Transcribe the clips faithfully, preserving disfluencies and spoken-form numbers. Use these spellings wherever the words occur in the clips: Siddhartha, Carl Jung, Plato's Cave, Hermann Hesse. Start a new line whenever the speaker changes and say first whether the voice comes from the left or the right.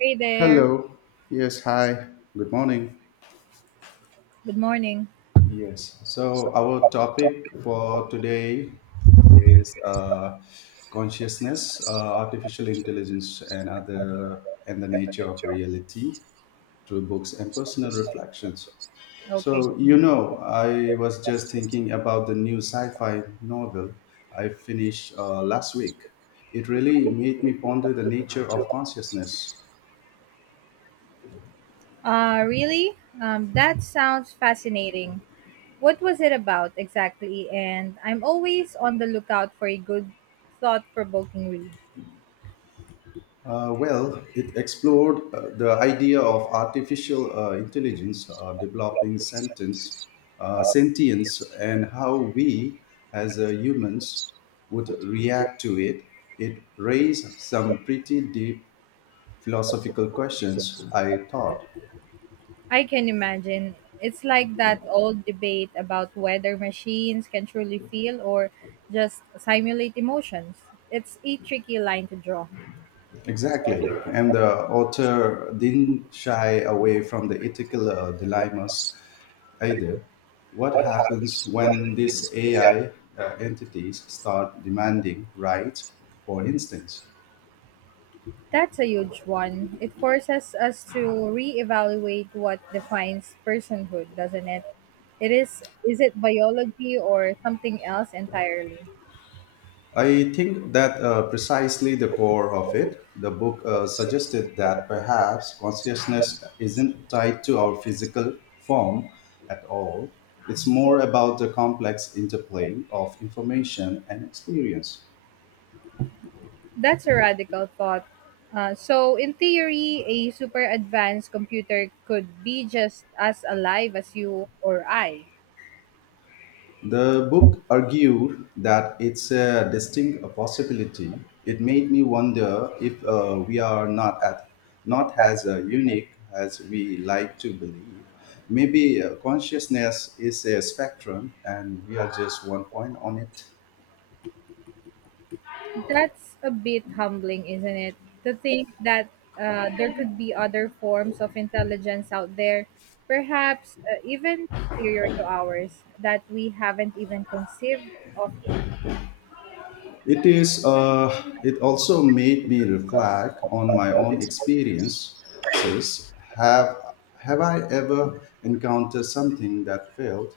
right: Hey there.
left: Hello. Yes, hi. Good morning.
right: Good morning.
left: Yes. So our topic for today is uh, consciousness, uh, artificial intelligence, and other and the nature of reality through books and personal reflections.
right: Okay.
left: So you know, I was just thinking about the new sci-fi novel I finished uh, last week. It really made me ponder the nature of consciousness.
right: Uh, really? Um, that sounds fascinating. What was it about exactly? And I'm always on the lookout for a good, thought provoking read.
left: Uh, well, it explored uh, the idea of artificial uh, intelligence uh, developing sentence, uh, sentience and how we as uh, humans would react to it. It raised some pretty deep philosophical questions, I thought.
right: I can imagine. It's like that old debate about whether machines can truly feel or just simulate emotions. It's a tricky line to draw.
left: Exactly. And the author didn't shy away from the ethical uh, dilemmas either. What happens when these A I uh, entities start demanding rights, for instance?
right: That's a huge one. It forces us to reevaluate what defines personhood, doesn't it? It is is it biology or something else entirely?
left: I think that uh, precisely the core of it, the book uh, suggested that perhaps consciousness isn't tied to our physical form at all. It's more about the complex interplay of information and experience.
right: That's a radical thought. Uh, so in theory, a super advanced computer could be just as alive as you or I.
left: The book argued that it's a distinct possibility. It made me wonder if uh, we are not at, not as uh, unique as we like to believe. Maybe uh, consciousness is a spectrum, and we are just one point on it.
right: That's a bit humbling, isn't it? To think that uh, there could be other forms of intelligence out there, perhaps uh, even superior to ours, that we haven't even conceived of yet.
left: It is. Uh, it also made me reflect on my own experiences. Have Have I ever encountered something that felt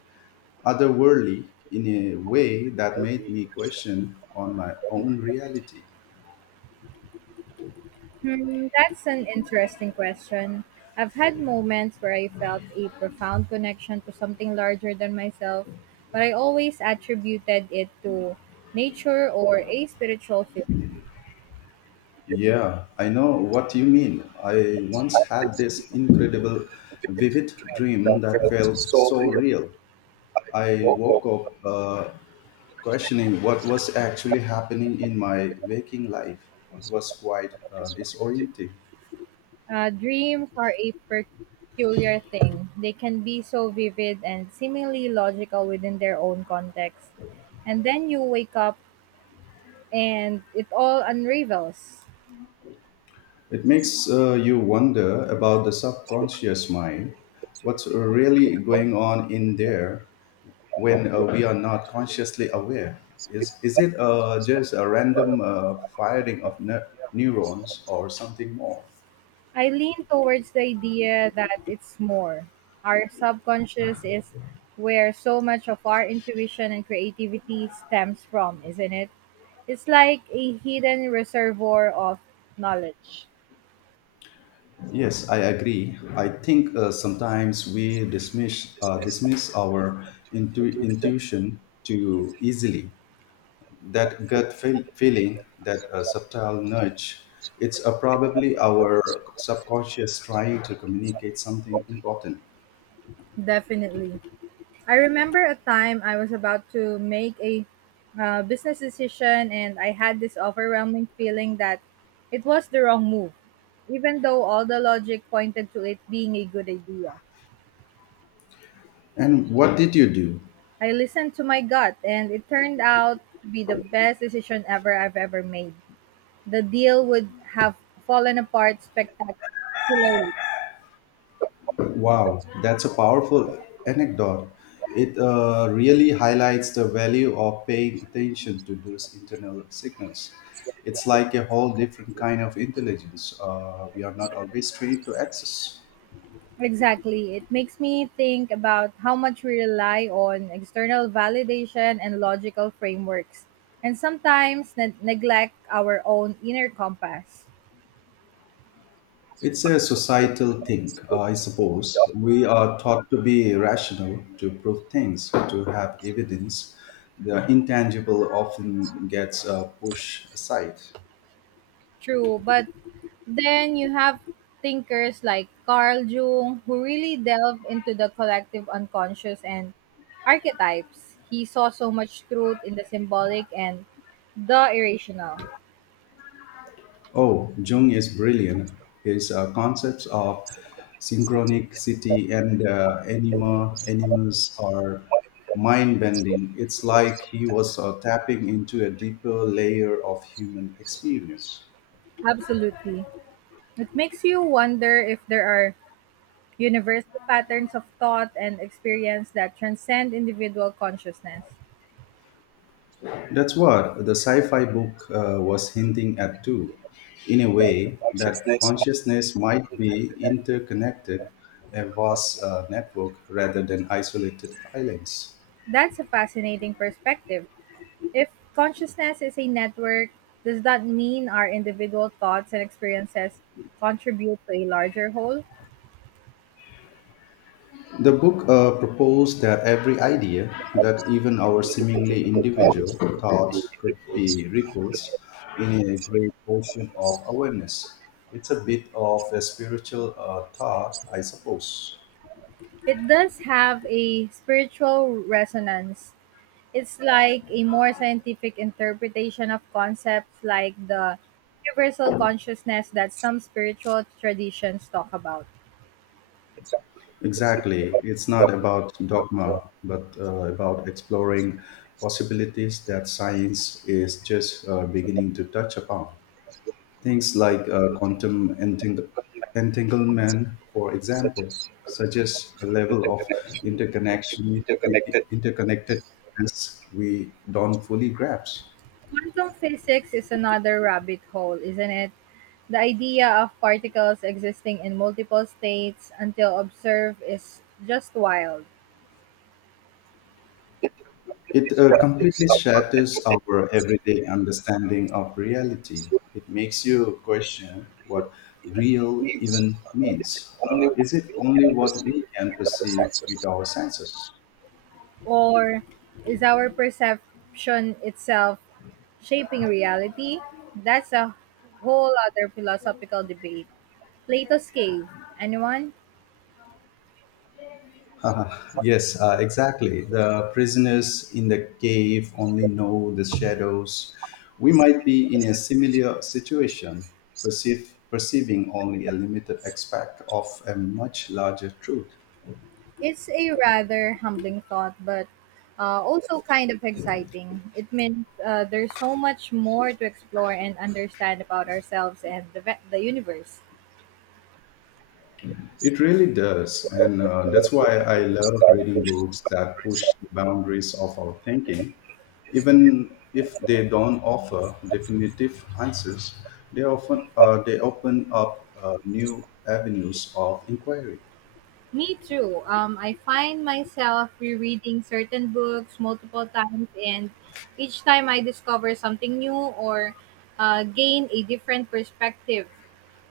left: otherworldly in a way that made me question on my own reality.
right: Hmm, that's an interesting question. I've had moments where I felt a profound connection to something larger than myself, but I always attributed it to nature or a spiritual feeling.
left: Yeah, I know what you mean. I once had this incredible, vivid dream that felt so real. I woke up uh, questioning what was actually happening in my waking life. It was quite uh, disorienting.
right: Uh, dreams are a peculiar thing. They can be so vivid and seemingly logical within their own context. And then you wake up and it all unravels.
left: It makes uh, you wonder about the subconscious mind, what's really going on in there, when uh, we are not consciously aware? Is, is it uh, just a random uh, firing of ne- neurons or something more?
right: I lean towards the idea that it's more. Our subconscious is where so much of our intuition and creativity stems from, isn't it? It's like a hidden reservoir of knowledge.
left: Yes, I agree. I think uh, sometimes we dismiss uh, dismiss our intu- intuition too easily. That gut feel- feeling, that uh, subtle nudge, it's uh, probably our subconscious trying to communicate something important.
right: Definitely. I remember a time I was about to make a uh, business decision and I had this overwhelming feeling that it was the wrong move, even though all the logic pointed to it being a good idea.
left: And what did you do?
right: I listened to my gut and it turned out to be the best decision ever I've ever made. The deal would have fallen apart spectacularly.
left: Wow, that's a powerful anecdote. It uh, really highlights the value of paying attention to those internal signals. It's like a whole different kind of intelligence uh, we are not always trained to access.
right: Exactly. It makes me think about how much we rely on external validation and logical frameworks, and sometimes ne- neglect our own inner compass.
left: It's a societal thing, uh, I suppose. We are taught to be rational, to prove things, to have evidence. The intangible often gets uh, pushed aside.
right: True, but then you have thinkers like Carl Jung who really delve into the collective unconscious and archetypes. He saw so much truth in the symbolic and the irrational.
left: Oh, Jung is brilliant. His uh, concepts of synchronicity and uh, anima, animus are mind bending. It's like he was uh, tapping into a deeper layer of human experience.
right: Absolutely. It makes you wonder if there are universal patterns of thought and experience that transcend individual consciousness.
left: That's what the sci fi book uh, was hinting at, too, in a way that consciousness might be interconnected, a vast uh, network rather than isolated islands.
right: That's a fascinating perspective. If consciousness is a network, does that mean our individual thoughts and experiences contribute to a larger whole?
left: The book uh, proposed that every idea, that even our seemingly individual thoughts, could be ripples in a great ocean of awareness. It's a bit of a spiritual uh, thought, I suppose.
right: It does have a spiritual resonance. It's like a more scientific interpretation of concepts like the universal consciousness that some spiritual traditions talk about.
left: Exactly. It's not about dogma, but uh, about exploring possibilities that science is just uh, beginning to touch upon. Things like uh, quantum enting- entanglement, for example, suggest a level of interconnection, i- i- interconnectedness we don't fully grasp.
right: Quantum physics is another rabbit hole, isn't it? The idea of particles existing in multiple states until observed is just wild.
left: It uh, completely shatters our everyday understanding of reality. It makes you question what real even means. Uh, is it only what we can perceive with our senses?
right: Or is our perception itself shaping reality? That's a whole other philosophical debate. Plato's Cave. Anyone?
left: Uh, yes, uh, exactly. The prisoners in the cave only know the shadows. We might be in a similar situation, perceive, perceiving only a limited aspect of a much larger truth.
right: It's a rather humbling thought, but uh, also kind of exciting. It means uh, there's so much more to explore and understand about ourselves and the, ve- the universe.
left: It really does. And uh, that's why I love reading books that push the boundaries of our thinking. Even if they don't offer definitive answers, they often uh, they open up uh, new avenues of inquiry.
right: Me too. Um, I find myself rereading certain books multiple times, and each time I discover something new or uh, gain a different perspective.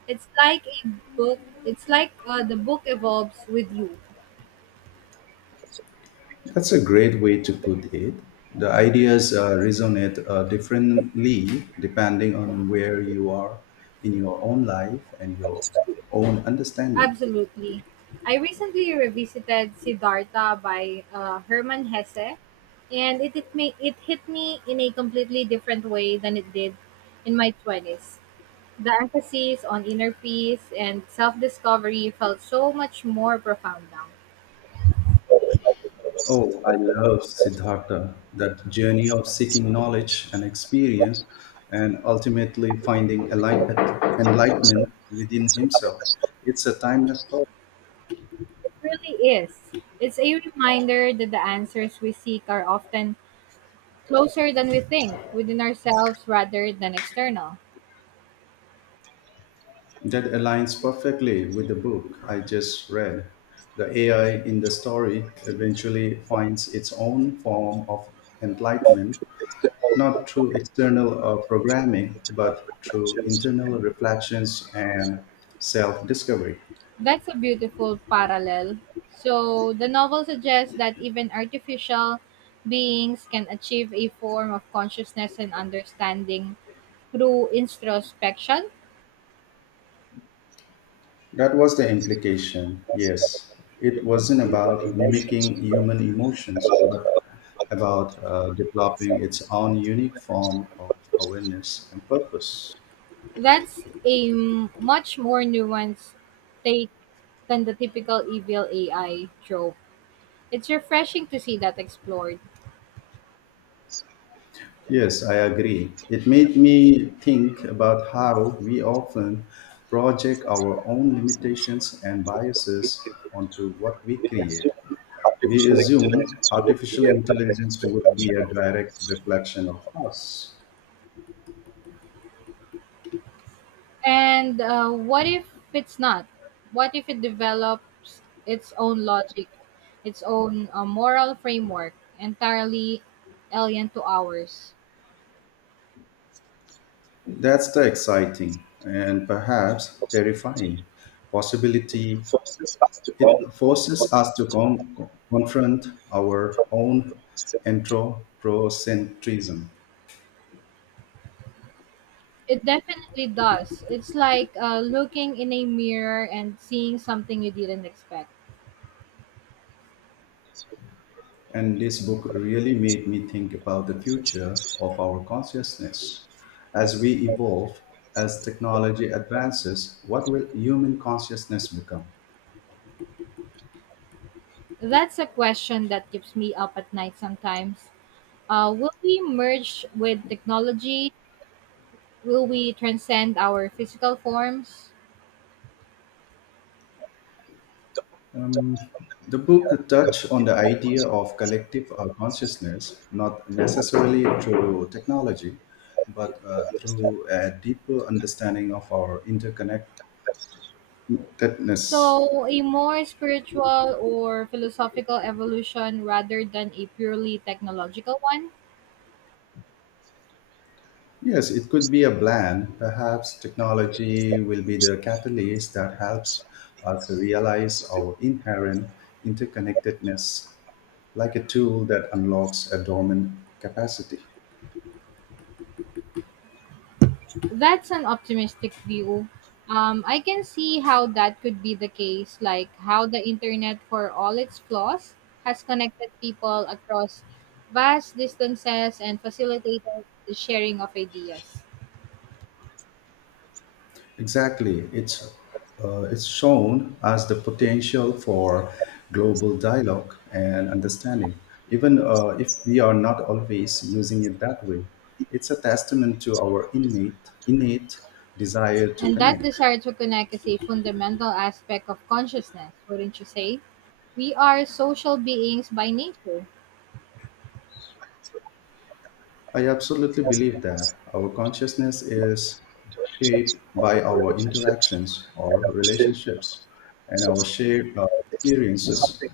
right: It's like a book. It's like uh, the book evolves with you.
left: That's a great way to put it. The ideas uh, resonate uh, differently depending on where you are in your own life and your own understanding.
right: Absolutely. I recently revisited Siddhartha by uh, Hermann Hesse, and it, it, me, it hit me in a completely different way than it did in my twenties. The emphasis on inner peace and self discovery felt so much more profound now.
left: Oh, I love Siddhartha, that journey of seeking knowledge and experience and ultimately finding enlight- enlightenment within himself. It's a timeless story.
right: It really is. It's a reminder that the answers we seek are often closer than we think, within ourselves rather than external.
left: That aligns perfectly with the book I just read. The A I in the story eventually finds its own form of enlightenment, not through external uh, programming, but through internal reflections and self discovery.
right: That's a beautiful parallel. So, the novel suggests that even artificial beings can achieve a form of consciousness and understanding through introspection.
left: That was the implication, yes. It wasn't about mimicking human emotions, but about uh, developing its own unique form of awareness and purpose.
right: That's a m- much more nuanced take than the typical evil A I trope. It's refreshing to see that explored.
left: Yes, I agree. It made me think about how we often project our own limitations and biases onto what we create. We assume artificial intelligence would be a direct reflection of us.
right: And uh, what if it's not? What if it develops its own logic, its own uh, moral framework, entirely alien to ours?
left: That's the exciting and perhaps terrifying possibility. It forces us to con- confront our own anthropocentrism.
right: It definitely does. It's like uh, looking in a mirror and seeing something you didn't expect.
left: And this book really made me think about the future of our consciousness. As we evolve, as technology advances, what will human consciousness become?
right: That's a question that keeps me up at night sometimes. Uh, will we merge with technology? Will we transcend our physical forms?
left: Um, the book touched on the idea of collective uh, consciousness, not necessarily through technology, but uh, through a deeper understanding of our interconnectedness.
right: So, a more spiritual or philosophical evolution rather than a purely technological one?
left: Yes, it could be a blend. Perhaps technology will be the catalyst that helps us realize our inherent interconnectedness, like a tool that unlocks a dormant capacity.
right: That's an optimistic view. Um, I can see how that could be the case, like how the internet, for all its flaws, has connected people across vast distances and facilitated the sharing of ideas.
left: Exactly, it's uh, it's shown as the potential for global dialogue and understanding, even uh, if we are not always using it that way. It's a testament to our innate innate desire to
right: And that
left: connect.
right: desire to connect is a fundamental aspect of consciousness, wouldn't you say? We are social beings by nature.
left: I absolutely believe that our consciousness is shaped by our interactions, or relationships, and our shared uh, experiences.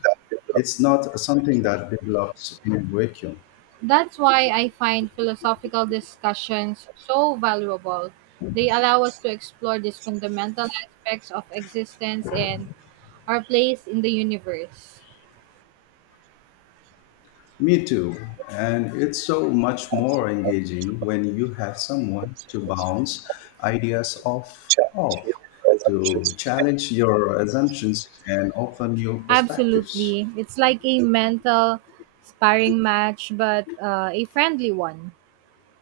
left: It's not something that develops in a vacuum.
right: That's why I find philosophical discussions so valuable. They allow us to explore these fundamental aspects of existence and our place in the universe.
left: Me too. And it's so much more engaging when you have someone to bounce ideas off off, to challenge your assumptions and offer new perspectives.
right: Absolutely. It's like a mental sparring match, but uh, a friendly one.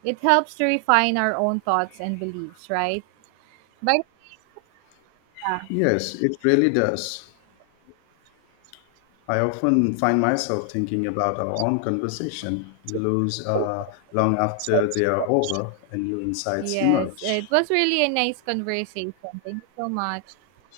right: It helps to refine our own thoughts and beliefs, right? But yeah,
left: Yes, it really does. I often find myself thinking about our own conversation lose uh, long after they are over and new insights
right: yes, it
left: emerge.
right: was really a nice conversation. Thank you so much.